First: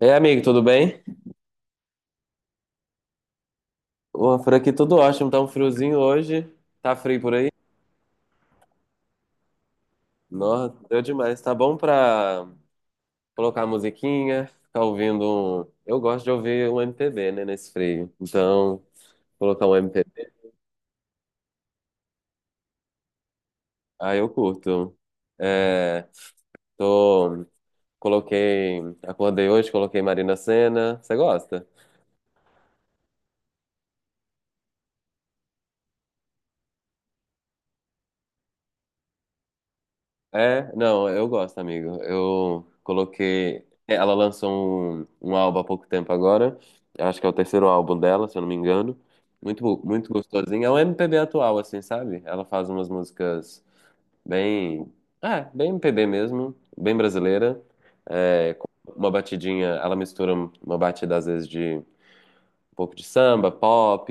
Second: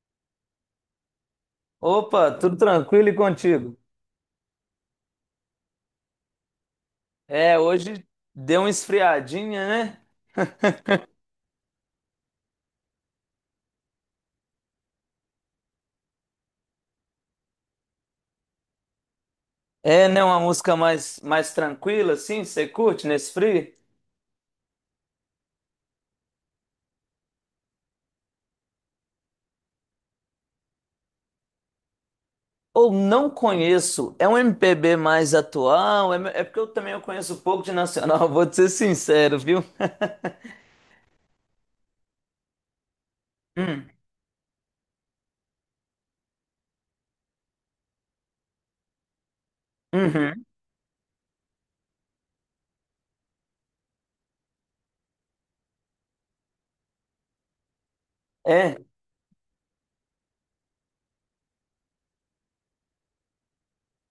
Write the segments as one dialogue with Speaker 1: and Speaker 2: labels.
Speaker 1: É, amigo, tudo bem?
Speaker 2: Opa, tudo tranquilo e contigo?
Speaker 1: Ô, por aqui tudo ótimo, tá um friozinho hoje. Tá frio por aí?
Speaker 2: É, hoje deu uma esfriadinha, né?
Speaker 1: Nossa, deu demais. Tá bom pra colocar a musiquinha, ficar ouvindo um... eu gosto de ouvir um MPB, né, nesse frio. Então, colocar um
Speaker 2: É, né,
Speaker 1: MPB.
Speaker 2: uma música mais tranquila, assim, você curte nesse frio?
Speaker 1: Ah, eu curto. É, tô... Coloquei... Acordei hoje, coloquei Marina Sena. Você gosta?
Speaker 2: Ou não conheço, é um MPB mais atual, é porque eu também eu conheço pouco de nacional, vou te ser sincero, viu?
Speaker 1: É, não, eu gosto, amigo. Eu coloquei.
Speaker 2: Hum,
Speaker 1: Ela lançou um álbum há pouco tempo agora. Eu acho que é o terceiro álbum dela, se eu não me engano. Muito
Speaker 2: uhum.
Speaker 1: gostosinho. É um MPB atual, assim, sabe? Ela faz umas músicas bem. É, bem MPB mesmo, bem brasileira. É, com
Speaker 2: É,
Speaker 1: uma batidinha. Ela mistura uma batida, às vezes, de um pouco de samba, pop,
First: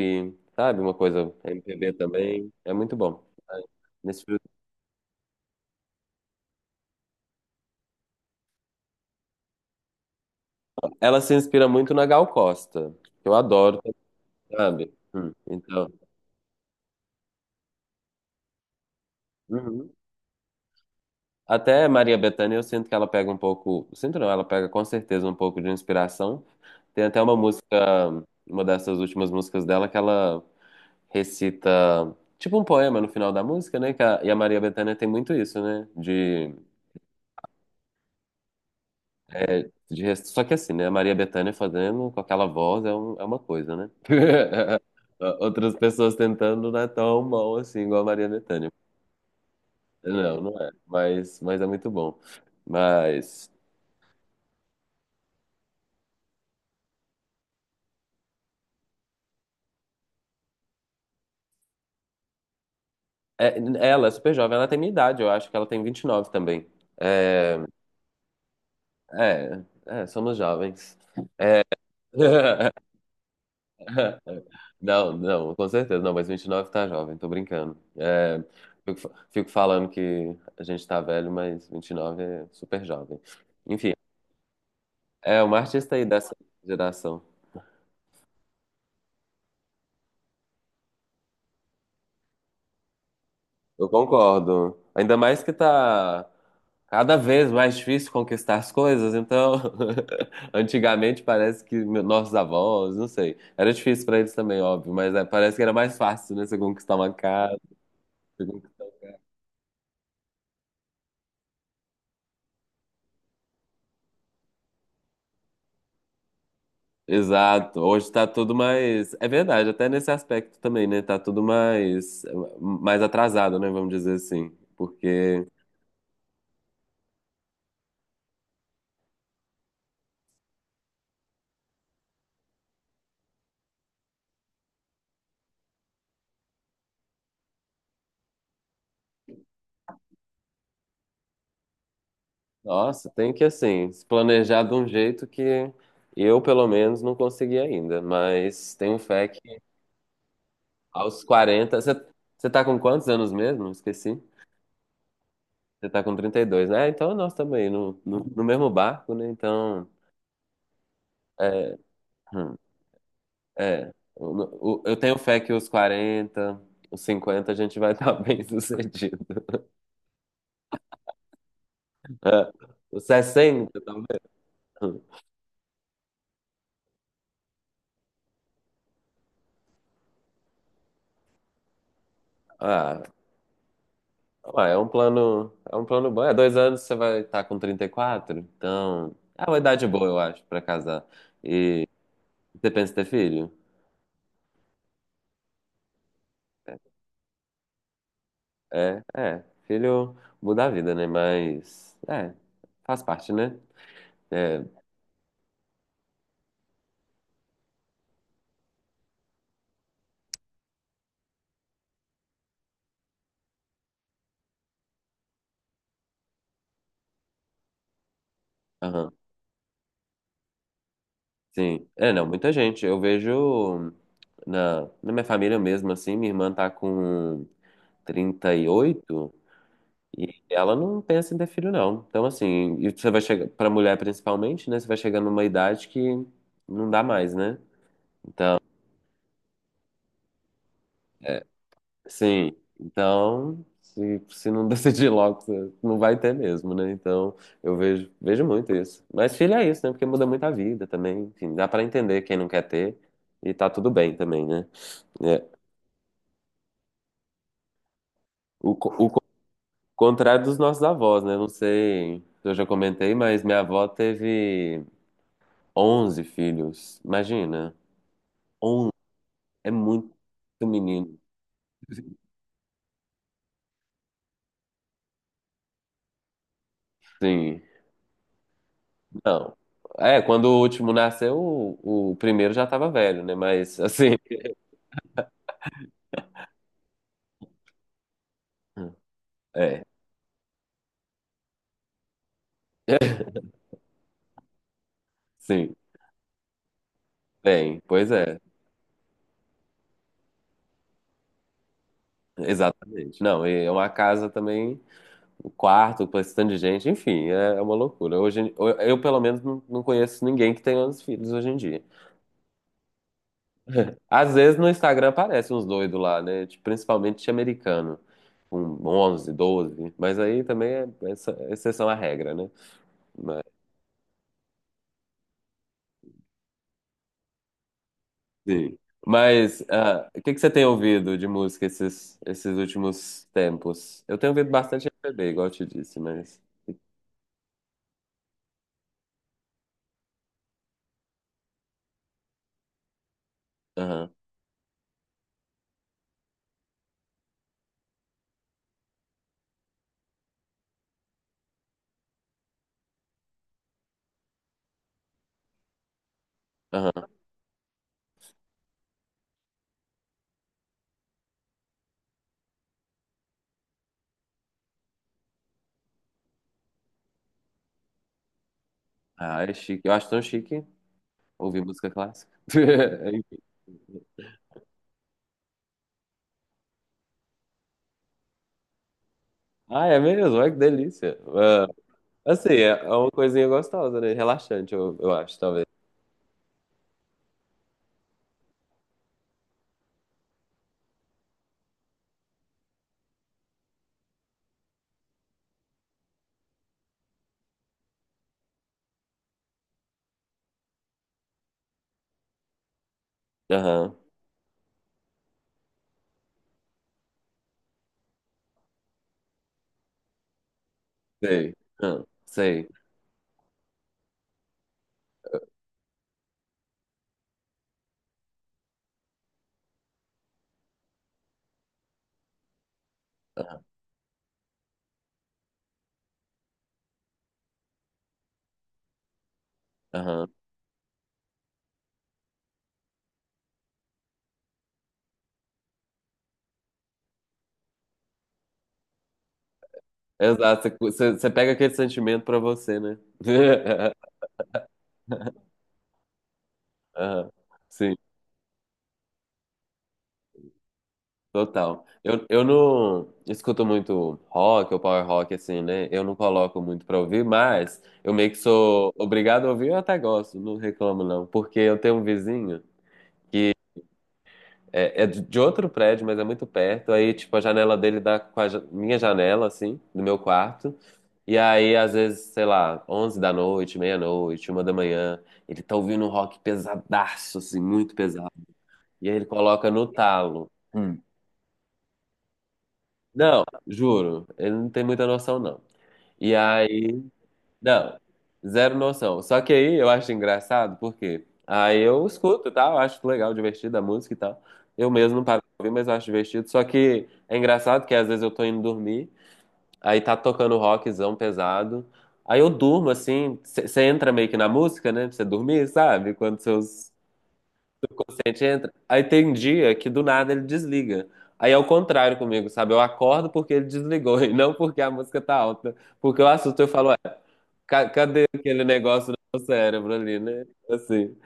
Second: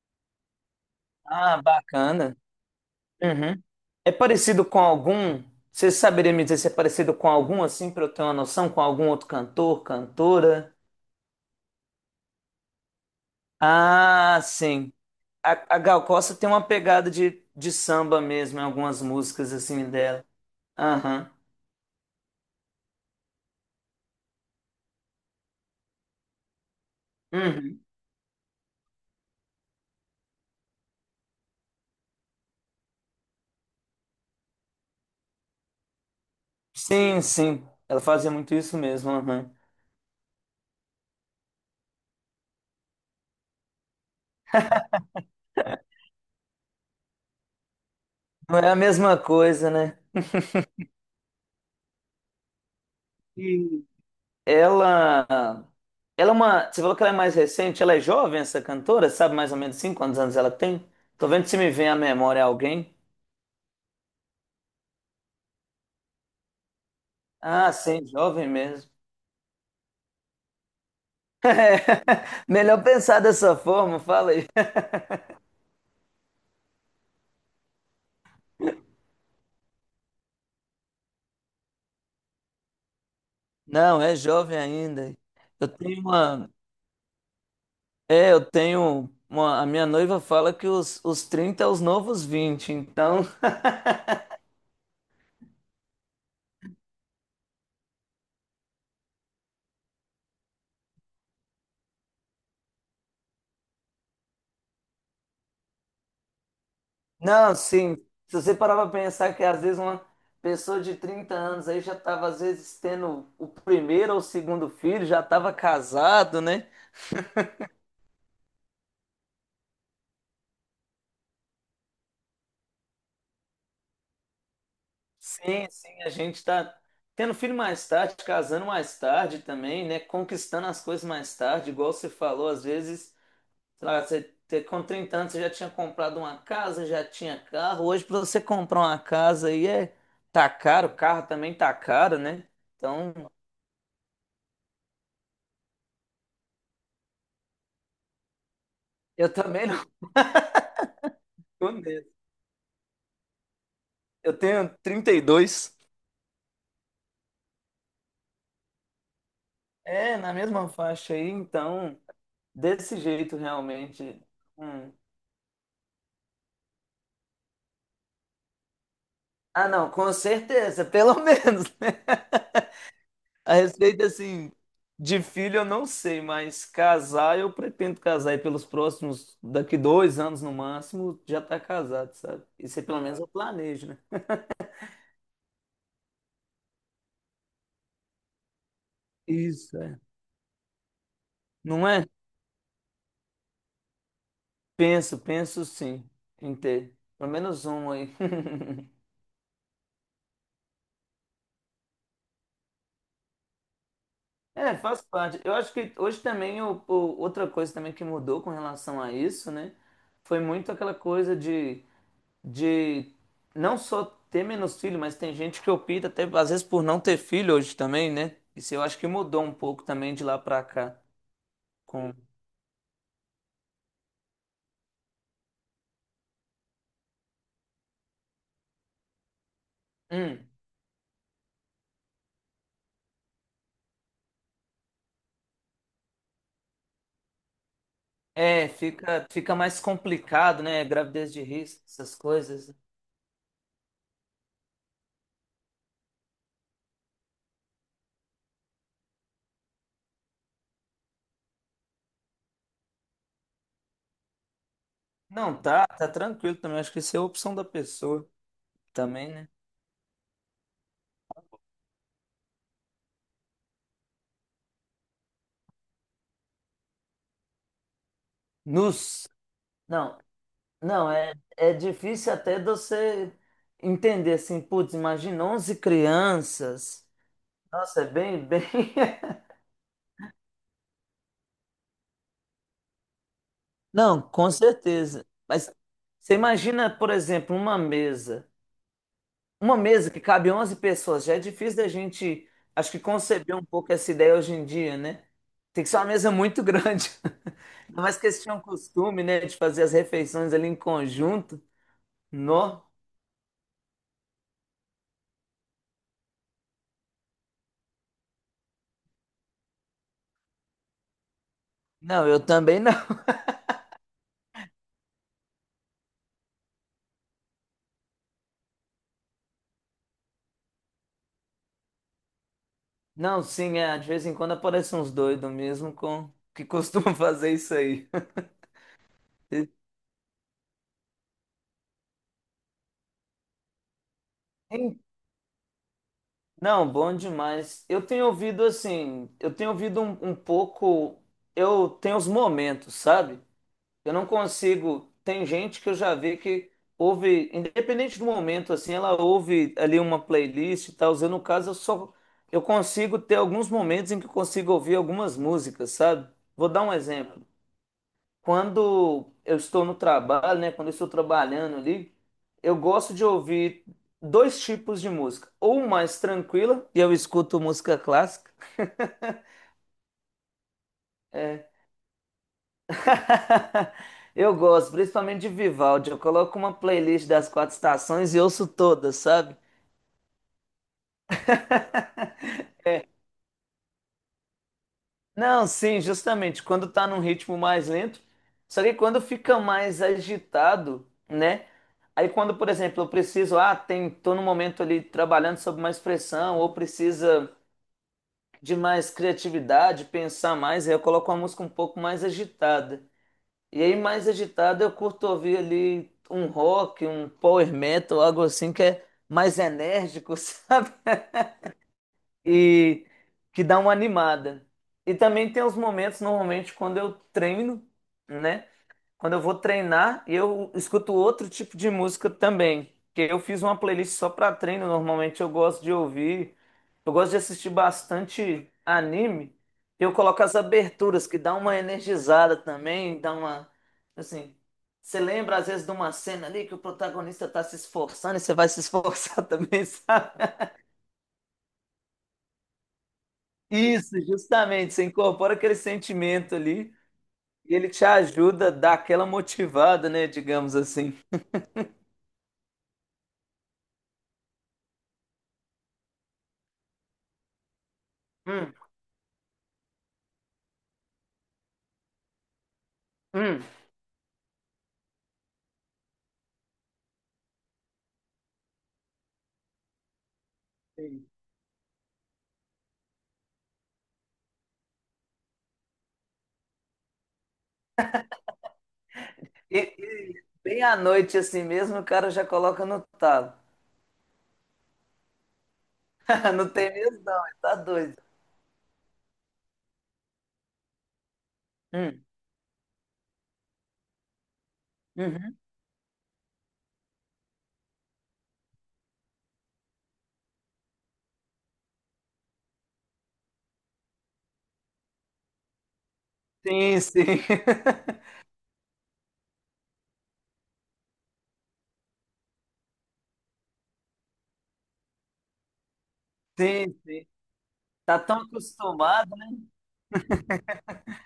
Speaker 1: sabe? Uma coisa
Speaker 2: ah,
Speaker 1: MPB
Speaker 2: bacana.
Speaker 1: também. É muito bom.
Speaker 2: Uhum. É
Speaker 1: Nesse
Speaker 2: parecido com algum, Você saberia me dizer se é parecido com algum, assim, pra eu ter uma noção, com algum outro cantor, cantora?
Speaker 1: Ela se inspira muito na Gal Costa, que eu adoro,
Speaker 2: Ah, sim.
Speaker 1: sabe?
Speaker 2: A
Speaker 1: Então,
Speaker 2: Gal Costa tem uma pegada de samba mesmo em algumas músicas assim
Speaker 1: uhum.
Speaker 2: dela. Aham.
Speaker 1: Até Maria Bethânia, eu sinto que ela pega um pouco, sinto não, ela pega com certeza um pouco de inspiração. Tem até uma música,
Speaker 2: Uhum.
Speaker 1: uma dessas últimas músicas dela que ela recita tipo um poema no final da música, né? E a Maria Bethânia tem muito isso, né? De,
Speaker 2: Sim, sim. Ela fazia muito isso mesmo. Aham.
Speaker 1: é, de rec- Só que assim, né? A Maria Bethânia fazendo com aquela voz é uma coisa, né? Outras pessoas tentando não é tão bom assim, igual a Maria
Speaker 2: Não é
Speaker 1: Bethânia.
Speaker 2: a mesma coisa, né?
Speaker 1: Não, não é. Mas é muito bom. Mas
Speaker 2: E ela, ela é uma. Você falou que ela é mais recente, ela é jovem, essa cantora? Sabe mais ou menos assim quantos anos ela tem? Tô vendo se me vem à memória alguém.
Speaker 1: Ela é super jovem, ela tem minha idade, eu acho que ela tem 29 também. É,
Speaker 2: Ah, sim, jovem mesmo.
Speaker 1: é, somos jovens. É.
Speaker 2: Melhor pensar dessa forma, fala aí.
Speaker 1: Não, não, com certeza. Não, mas 29 tá jovem, tô brincando. É, fico falando que a gente tá velho, mas 29 é super jovem. Enfim,
Speaker 2: Não, é jovem ainda.
Speaker 1: é uma
Speaker 2: Eu
Speaker 1: artista
Speaker 2: tenho
Speaker 1: aí dessa
Speaker 2: uma,
Speaker 1: geração.
Speaker 2: É, eu tenho. Uma, a minha noiva fala que os 30 é os novos 20. Então.
Speaker 1: Eu concordo. Ainda mais que tá cada vez mais difícil conquistar as coisas, então antigamente parece que nossos avós, não sei, era difícil para eles também, óbvio, mas é, parece que era mais fácil, né, você conquistar uma
Speaker 2: Não,
Speaker 1: casa,
Speaker 2: sim. Se
Speaker 1: você
Speaker 2: você
Speaker 1: conquistar-
Speaker 2: parar para pensar que às vezes uma pessoa de 30 anos aí já estava às vezes tendo o primeiro ou o segundo filho, já estava casado, né?
Speaker 1: exato. Hoje tá tudo mais, é verdade, até nesse aspecto também, né? Tá tudo mais atrasado, né, vamos dizer assim, porque
Speaker 2: Sim, sim, a gente está tendo filho mais tarde, casando mais tarde também, né? Conquistando as coisas mais tarde, igual você falou, às vezes sei lá, com 30 anos você já tinha comprado uma casa, já tinha carro. Hoje, para você comprar uma casa aí tá caro, o carro também tá caro, né?
Speaker 1: nossa,
Speaker 2: Então,
Speaker 1: tem que assim, se planejar de um jeito que eu, pelo menos, não consegui ainda. Mas tenho fé
Speaker 2: eu
Speaker 1: que
Speaker 2: também não
Speaker 1: aos
Speaker 2: tô
Speaker 1: 40.
Speaker 2: nesse.
Speaker 1: Você tá com quantos anos mesmo? Esqueci.
Speaker 2: Eu tenho 32.
Speaker 1: Você tá com 32, né? Então nós também no mesmo barco, né?
Speaker 2: É, na mesma faixa aí,
Speaker 1: É,
Speaker 2: então,
Speaker 1: hum,
Speaker 2: desse jeito
Speaker 1: É.
Speaker 2: realmente. Hum.
Speaker 1: Eu tenho fé que os 40, os 50 a gente vai estar bem sucedido.
Speaker 2: Ah, não, com certeza, pelo menos, né?
Speaker 1: É. Os
Speaker 2: A
Speaker 1: 60
Speaker 2: receita
Speaker 1: talvez.
Speaker 2: assim, de filho eu não sei, mas casar eu pretendo casar e pelos próximos, daqui 2 anos no máximo, já tá casado, sabe? Isso aí pelo
Speaker 1: Ah,
Speaker 2: menos eu planejo, né?
Speaker 1: ué, é um plano bom. É, 2 anos você vai estar com 34, então é uma
Speaker 2: Isso,
Speaker 1: idade
Speaker 2: é.
Speaker 1: boa, eu acho, pra casar. E
Speaker 2: Não é?
Speaker 1: você pensa em ter filho?
Speaker 2: Penso, penso sim em ter. Pelo menos um aí.
Speaker 1: Filho muda a vida, né? Mas é, faz parte, né? É,
Speaker 2: É, faz parte. Eu acho que hoje também, outra coisa também que mudou com relação a isso, né? Foi muito aquela coisa de não só ter menos filho, mas tem gente que opta até às vezes por não ter filho hoje também, né? Isso eu acho que
Speaker 1: aham,
Speaker 2: mudou um pouco também de lá pra cá.
Speaker 1: sim. É,
Speaker 2: Com...
Speaker 1: não, Muita gente. Eu vejo na minha família mesmo, assim, minha irmã tá com 38. E
Speaker 2: Hum,
Speaker 1: ela não pensa em ter filho, não. Então, assim, e você vai chegar, pra mulher principalmente, né? Você vai chegar numa idade que não dá mais, né?
Speaker 2: é, fica mais complicado, né? Gravidez de
Speaker 1: É,
Speaker 2: risco, essas
Speaker 1: sim.
Speaker 2: coisas.
Speaker 1: Então, se não decidir logo, você não vai ter mesmo, né? Então, eu vejo, vejo muito isso. Mas filho é isso, né? Porque muda muito a vida também. Enfim, dá pra entender quem não quer ter e tá tudo bem também, né? É.
Speaker 2: Não, tá, tá tranquilo também. Acho que isso é a opção da pessoa
Speaker 1: O, co- o co-
Speaker 2: também, né?
Speaker 1: Contrário dos nossos avós, né? Não sei se eu já comentei, mas minha avó teve 11 filhos. Imagina. On
Speaker 2: Nos.
Speaker 1: É muito
Speaker 2: Não, não,
Speaker 1: menino.
Speaker 2: é difícil até de você entender assim, putz, imagina 11 crianças.
Speaker 1: Sim.
Speaker 2: Nossa, é bem, bem.
Speaker 1: Não. É, quando o último nasceu, o primeiro já estava velho, né? Mas assim,
Speaker 2: Não, com certeza. Mas você imagina, por exemplo, uma mesa. Uma
Speaker 1: é,
Speaker 2: mesa que cabe 11 pessoas. Já é difícil da gente, acho que conceber um pouco essa ideia hoje em dia, né?
Speaker 1: sim,
Speaker 2: Tem que ser uma mesa muito grande. Ainda
Speaker 1: pois
Speaker 2: mais que
Speaker 1: é,
Speaker 2: eles tinham costume, né, de fazer as refeições ali em conjunto. No.
Speaker 1: exatamente. Não, e é uma casa também, o quarto, com esse tanto de gente, enfim, é uma loucura. Hoje, eu pelo menos, não conheço ninguém que tenha os filhos hoje em dia.
Speaker 2: Não, eu também não.
Speaker 1: Às vezes no Instagram aparecem uns doidos lá, né? Tipo, principalmente americano, com 11, 12 mas aí também é exceção à regra, né?
Speaker 2: Não, sim, é, de vez em quando aparecem uns doidos mesmo com que costumam fazer isso aí.
Speaker 1: Sim. Mas ah, o que que você tem ouvido de música esses últimos tempos? Eu tenho ouvido bastante MPB, igual eu te disse, mas.
Speaker 2: Não, bom demais. Eu tenho ouvido assim, eu tenho ouvido um pouco, eu tenho os momentos, sabe? Eu
Speaker 1: Aham,
Speaker 2: não consigo. Tem gente que eu já vi que ouve, independente do momento, assim, ela ouve ali uma playlist e tal. Eu, no caso, eu só eu consigo ter alguns momentos em que eu consigo ouvir algumas músicas, sabe? Vou dar um
Speaker 1: aham.
Speaker 2: exemplo quando eu estou no trabalho, né? Quando eu estou trabalhando ali, eu gosto de ouvir dois tipos de música. Ou mais tranquila, e eu escuto música clássica.
Speaker 1: Ah, é chique. Eu acho tão chique ouvir
Speaker 2: É.
Speaker 1: música clássica.
Speaker 2: Eu gosto, principalmente de Vivaldi. Eu coloco uma playlist das quatro estações e ouço todas, sabe?
Speaker 1: Ah, é mesmo? Olha que delícia. Ah, assim, é uma coisinha gostosa, né? Relaxante, eu acho,
Speaker 2: Não,
Speaker 1: talvez.
Speaker 2: sim, justamente quando tá num ritmo mais lento. Só que quando fica mais agitado, né? Aí quando, por exemplo, eu preciso, ah, tô num momento ali trabalhando sob mais pressão, ou precisa de mais criatividade, pensar mais, aí eu coloco uma música um pouco mais agitada. E
Speaker 1: Aham,
Speaker 2: aí, mais agitada, eu curto ouvir ali um rock, um power metal, algo assim que é mais enérgico, sabe?
Speaker 1: sei. Aham, sei.
Speaker 2: E que dá uma animada. E também tem os momentos, normalmente, quando eu treino, né? Quando eu vou treinar, eu escuto outro tipo de música também. Que eu fiz uma playlist só para treino. Normalmente eu gosto de ouvir. Eu gosto de assistir bastante anime. Eu
Speaker 1: Aham.
Speaker 2: coloco as aberturas, que dá uma energizada também, dá uma. Assim, você lembra às vezes de uma cena ali que o protagonista tá se esforçando e você vai se esforçar também, sabe?
Speaker 1: Exato, você pega aquele sentimento pra você, né?
Speaker 2: Isso, justamente. Você incorpora aquele sentimento ali
Speaker 1: Aham,
Speaker 2: e ele
Speaker 1: sim.
Speaker 2: te ajuda a dar aquela motivada, né? Digamos assim.
Speaker 1: Total. Eu não escuto muito rock ou power rock, assim, né? Eu não coloco muito pra ouvir, mas eu meio que
Speaker 2: Hum,
Speaker 1: sou obrigado a ouvir, eu até gosto, não reclamo não. Porque eu tenho um vizinho,
Speaker 2: hum.
Speaker 1: é de outro prédio, mas é muito perto. Aí, tipo, a janela dele dá com minha janela, assim, do meu quarto.
Speaker 2: Sim.
Speaker 1: E aí, às vezes, sei lá, 11 da noite, meia-noite, uma da manhã, ele tá ouvindo um rock pesadaço, assim, muito pesado. E aí ele coloca
Speaker 2: E,
Speaker 1: no
Speaker 2: e
Speaker 1: talo.
Speaker 2: bem à noite assim mesmo, o cara já coloca no
Speaker 1: Não,
Speaker 2: talo.
Speaker 1: juro, ele não tem muita noção, não. E
Speaker 2: Não tem
Speaker 1: aí,
Speaker 2: mesmo, não, ele tá
Speaker 1: não,
Speaker 2: doido.
Speaker 1: Zero noção. Só que aí eu acho engraçado, porque aí eu
Speaker 2: Hum,
Speaker 1: escuto, e tal, acho legal, divertido a música e tal. Eu mesmo não paro de
Speaker 2: uhum.
Speaker 1: ouvir, mas eu acho divertido. Só que é engraçado que às vezes eu tô indo dormir, aí tá tocando rockzão pesado. Aí eu durmo assim, você entra meio que na música, né? Pra você dormir, sabe? Quando seus
Speaker 2: Sim, sim.
Speaker 1: A gente entra. Aí tem um dia que do nada ele desliga. Aí é o contrário comigo, sabe? Eu acordo porque ele desligou e não porque a música tá alta. Porque eu assusto, eu falo,
Speaker 2: Sim,
Speaker 1: "Ué,
Speaker 2: sim. Tá
Speaker 1: cadê
Speaker 2: tão
Speaker 1: aquele negócio do
Speaker 2: acostumado,
Speaker 1: meu
Speaker 2: né,
Speaker 1: cérebro ali, né? Assim,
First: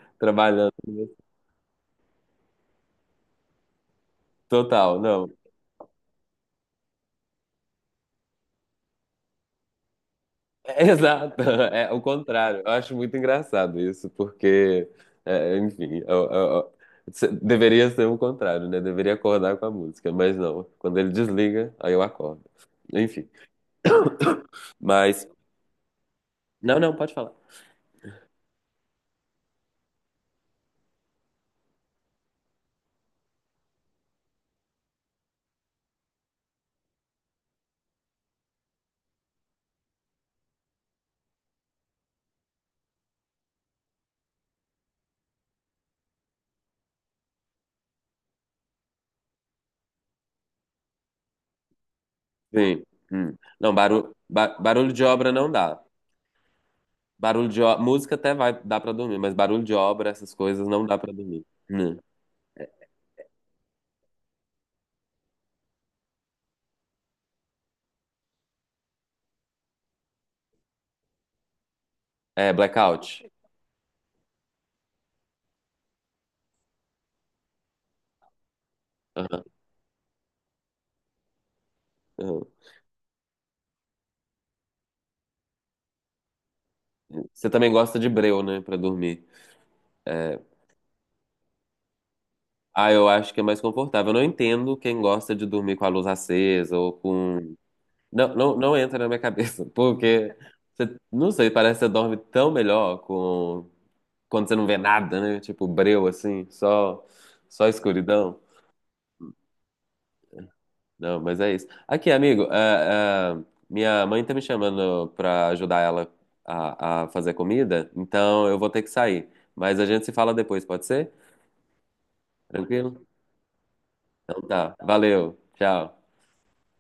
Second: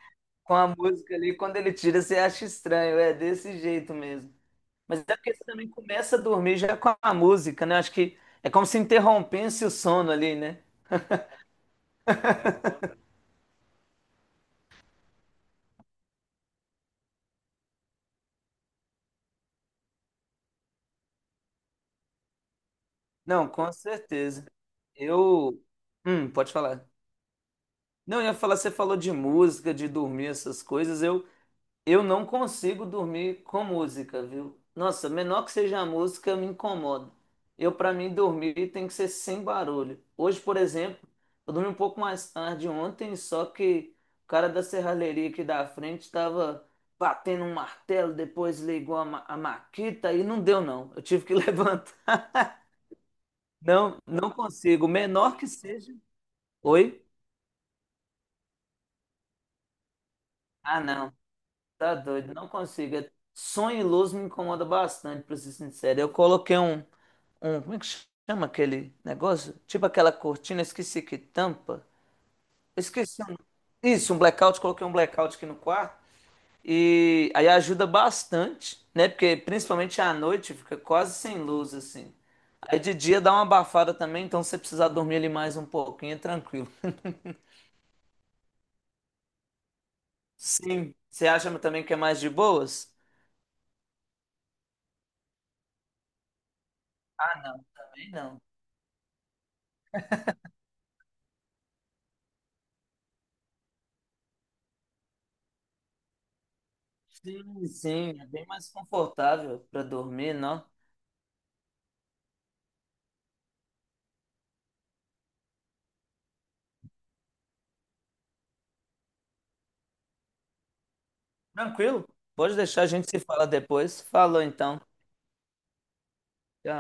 Speaker 2: com a
Speaker 1: trabalhando."
Speaker 2: música ali, quando ele tira, você acha estranho, é desse jeito mesmo.
Speaker 1: Total,
Speaker 2: Mas é
Speaker 1: não.
Speaker 2: porque você também começa a dormir já com a música, né? Acho que é como se interrompesse o sono ali, né?
Speaker 1: Exato, é o contrário. Eu acho muito engraçado isso, porque, é, enfim, deveria ser o contrário, né? Deveria acordar com a música, mas não. Quando ele desliga, aí eu acordo. Enfim,
Speaker 2: Não, com certeza.
Speaker 1: mas.
Speaker 2: Eu. Pode
Speaker 1: Não,
Speaker 2: falar.
Speaker 1: não, pode falar.
Speaker 2: Não, eu ia falar, você falou de música, de dormir, essas coisas. Eu não consigo dormir com música, viu? Nossa, menor que seja a música, me incomoda. Eu, pra mim, dormir tem que ser sem barulho. Hoje, por exemplo, eu dormi um pouco mais tarde ontem, só que o cara da serralheria aqui da frente estava batendo um martelo, depois ligou a maquita e não deu, não. Eu tive que levantar.
Speaker 1: Sim. Hum. Não,
Speaker 2: Não, não consigo.
Speaker 1: barulho de obra
Speaker 2: Menor que
Speaker 1: não dá.
Speaker 2: seja. Oi?
Speaker 1: Barulho de obra, música até vai, dá pra dormir, mas barulho de obra, essas coisas
Speaker 2: Ah,
Speaker 1: não dá pra
Speaker 2: não.
Speaker 1: dormir.
Speaker 2: Tá
Speaker 1: Hum.
Speaker 2: doido, não consigo. Sonho e luz me incomoda bastante, pra ser sincero. Eu coloquei um, como é que chama aquele negócio? Tipo aquela cortina, esqueci que tampa.
Speaker 1: É,
Speaker 2: Esqueci.
Speaker 1: blackout.
Speaker 2: O Isso, um blackout, coloquei um blackout aqui no quarto. E aí ajuda bastante, né? Porque
Speaker 1: Aham,
Speaker 2: principalmente à noite fica quase sem luz, assim.
Speaker 1: aham.
Speaker 2: Aí de dia dá uma abafada também, então se você precisar dormir ali mais um pouquinho, é tranquilo.
Speaker 1: Você também gosta de breu, né, pra dormir. É.
Speaker 2: Sim. Você acha também que é mais de
Speaker 1: Ah,
Speaker 2: boas?
Speaker 1: eu acho que é mais confortável. Eu não entendo quem gosta de dormir com a luz acesa ou
Speaker 2: Ah,
Speaker 1: com.
Speaker 2: não, também não.
Speaker 1: Não entra na minha cabeça, porque você, não sei, parece que você dorme tão melhor com quando você não vê nada, né? Tipo breu assim, só
Speaker 2: Sim, sim, é
Speaker 1: escuridão.
Speaker 2: bem mais confortável para dormir, não?
Speaker 1: Não, mas é isso. Aqui, amigo, minha mãe tá me chamando pra ajudar ela a fazer comida, então eu vou ter que sair. Mas a gente se fala depois, pode ser?
Speaker 2: Tranquilo? Pode deixar, a
Speaker 1: Tranquilo?
Speaker 2: gente se fala depois.
Speaker 1: Então
Speaker 2: Falou
Speaker 1: tá.
Speaker 2: então.
Speaker 1: Valeu. Tchau.
Speaker 2: Tchau.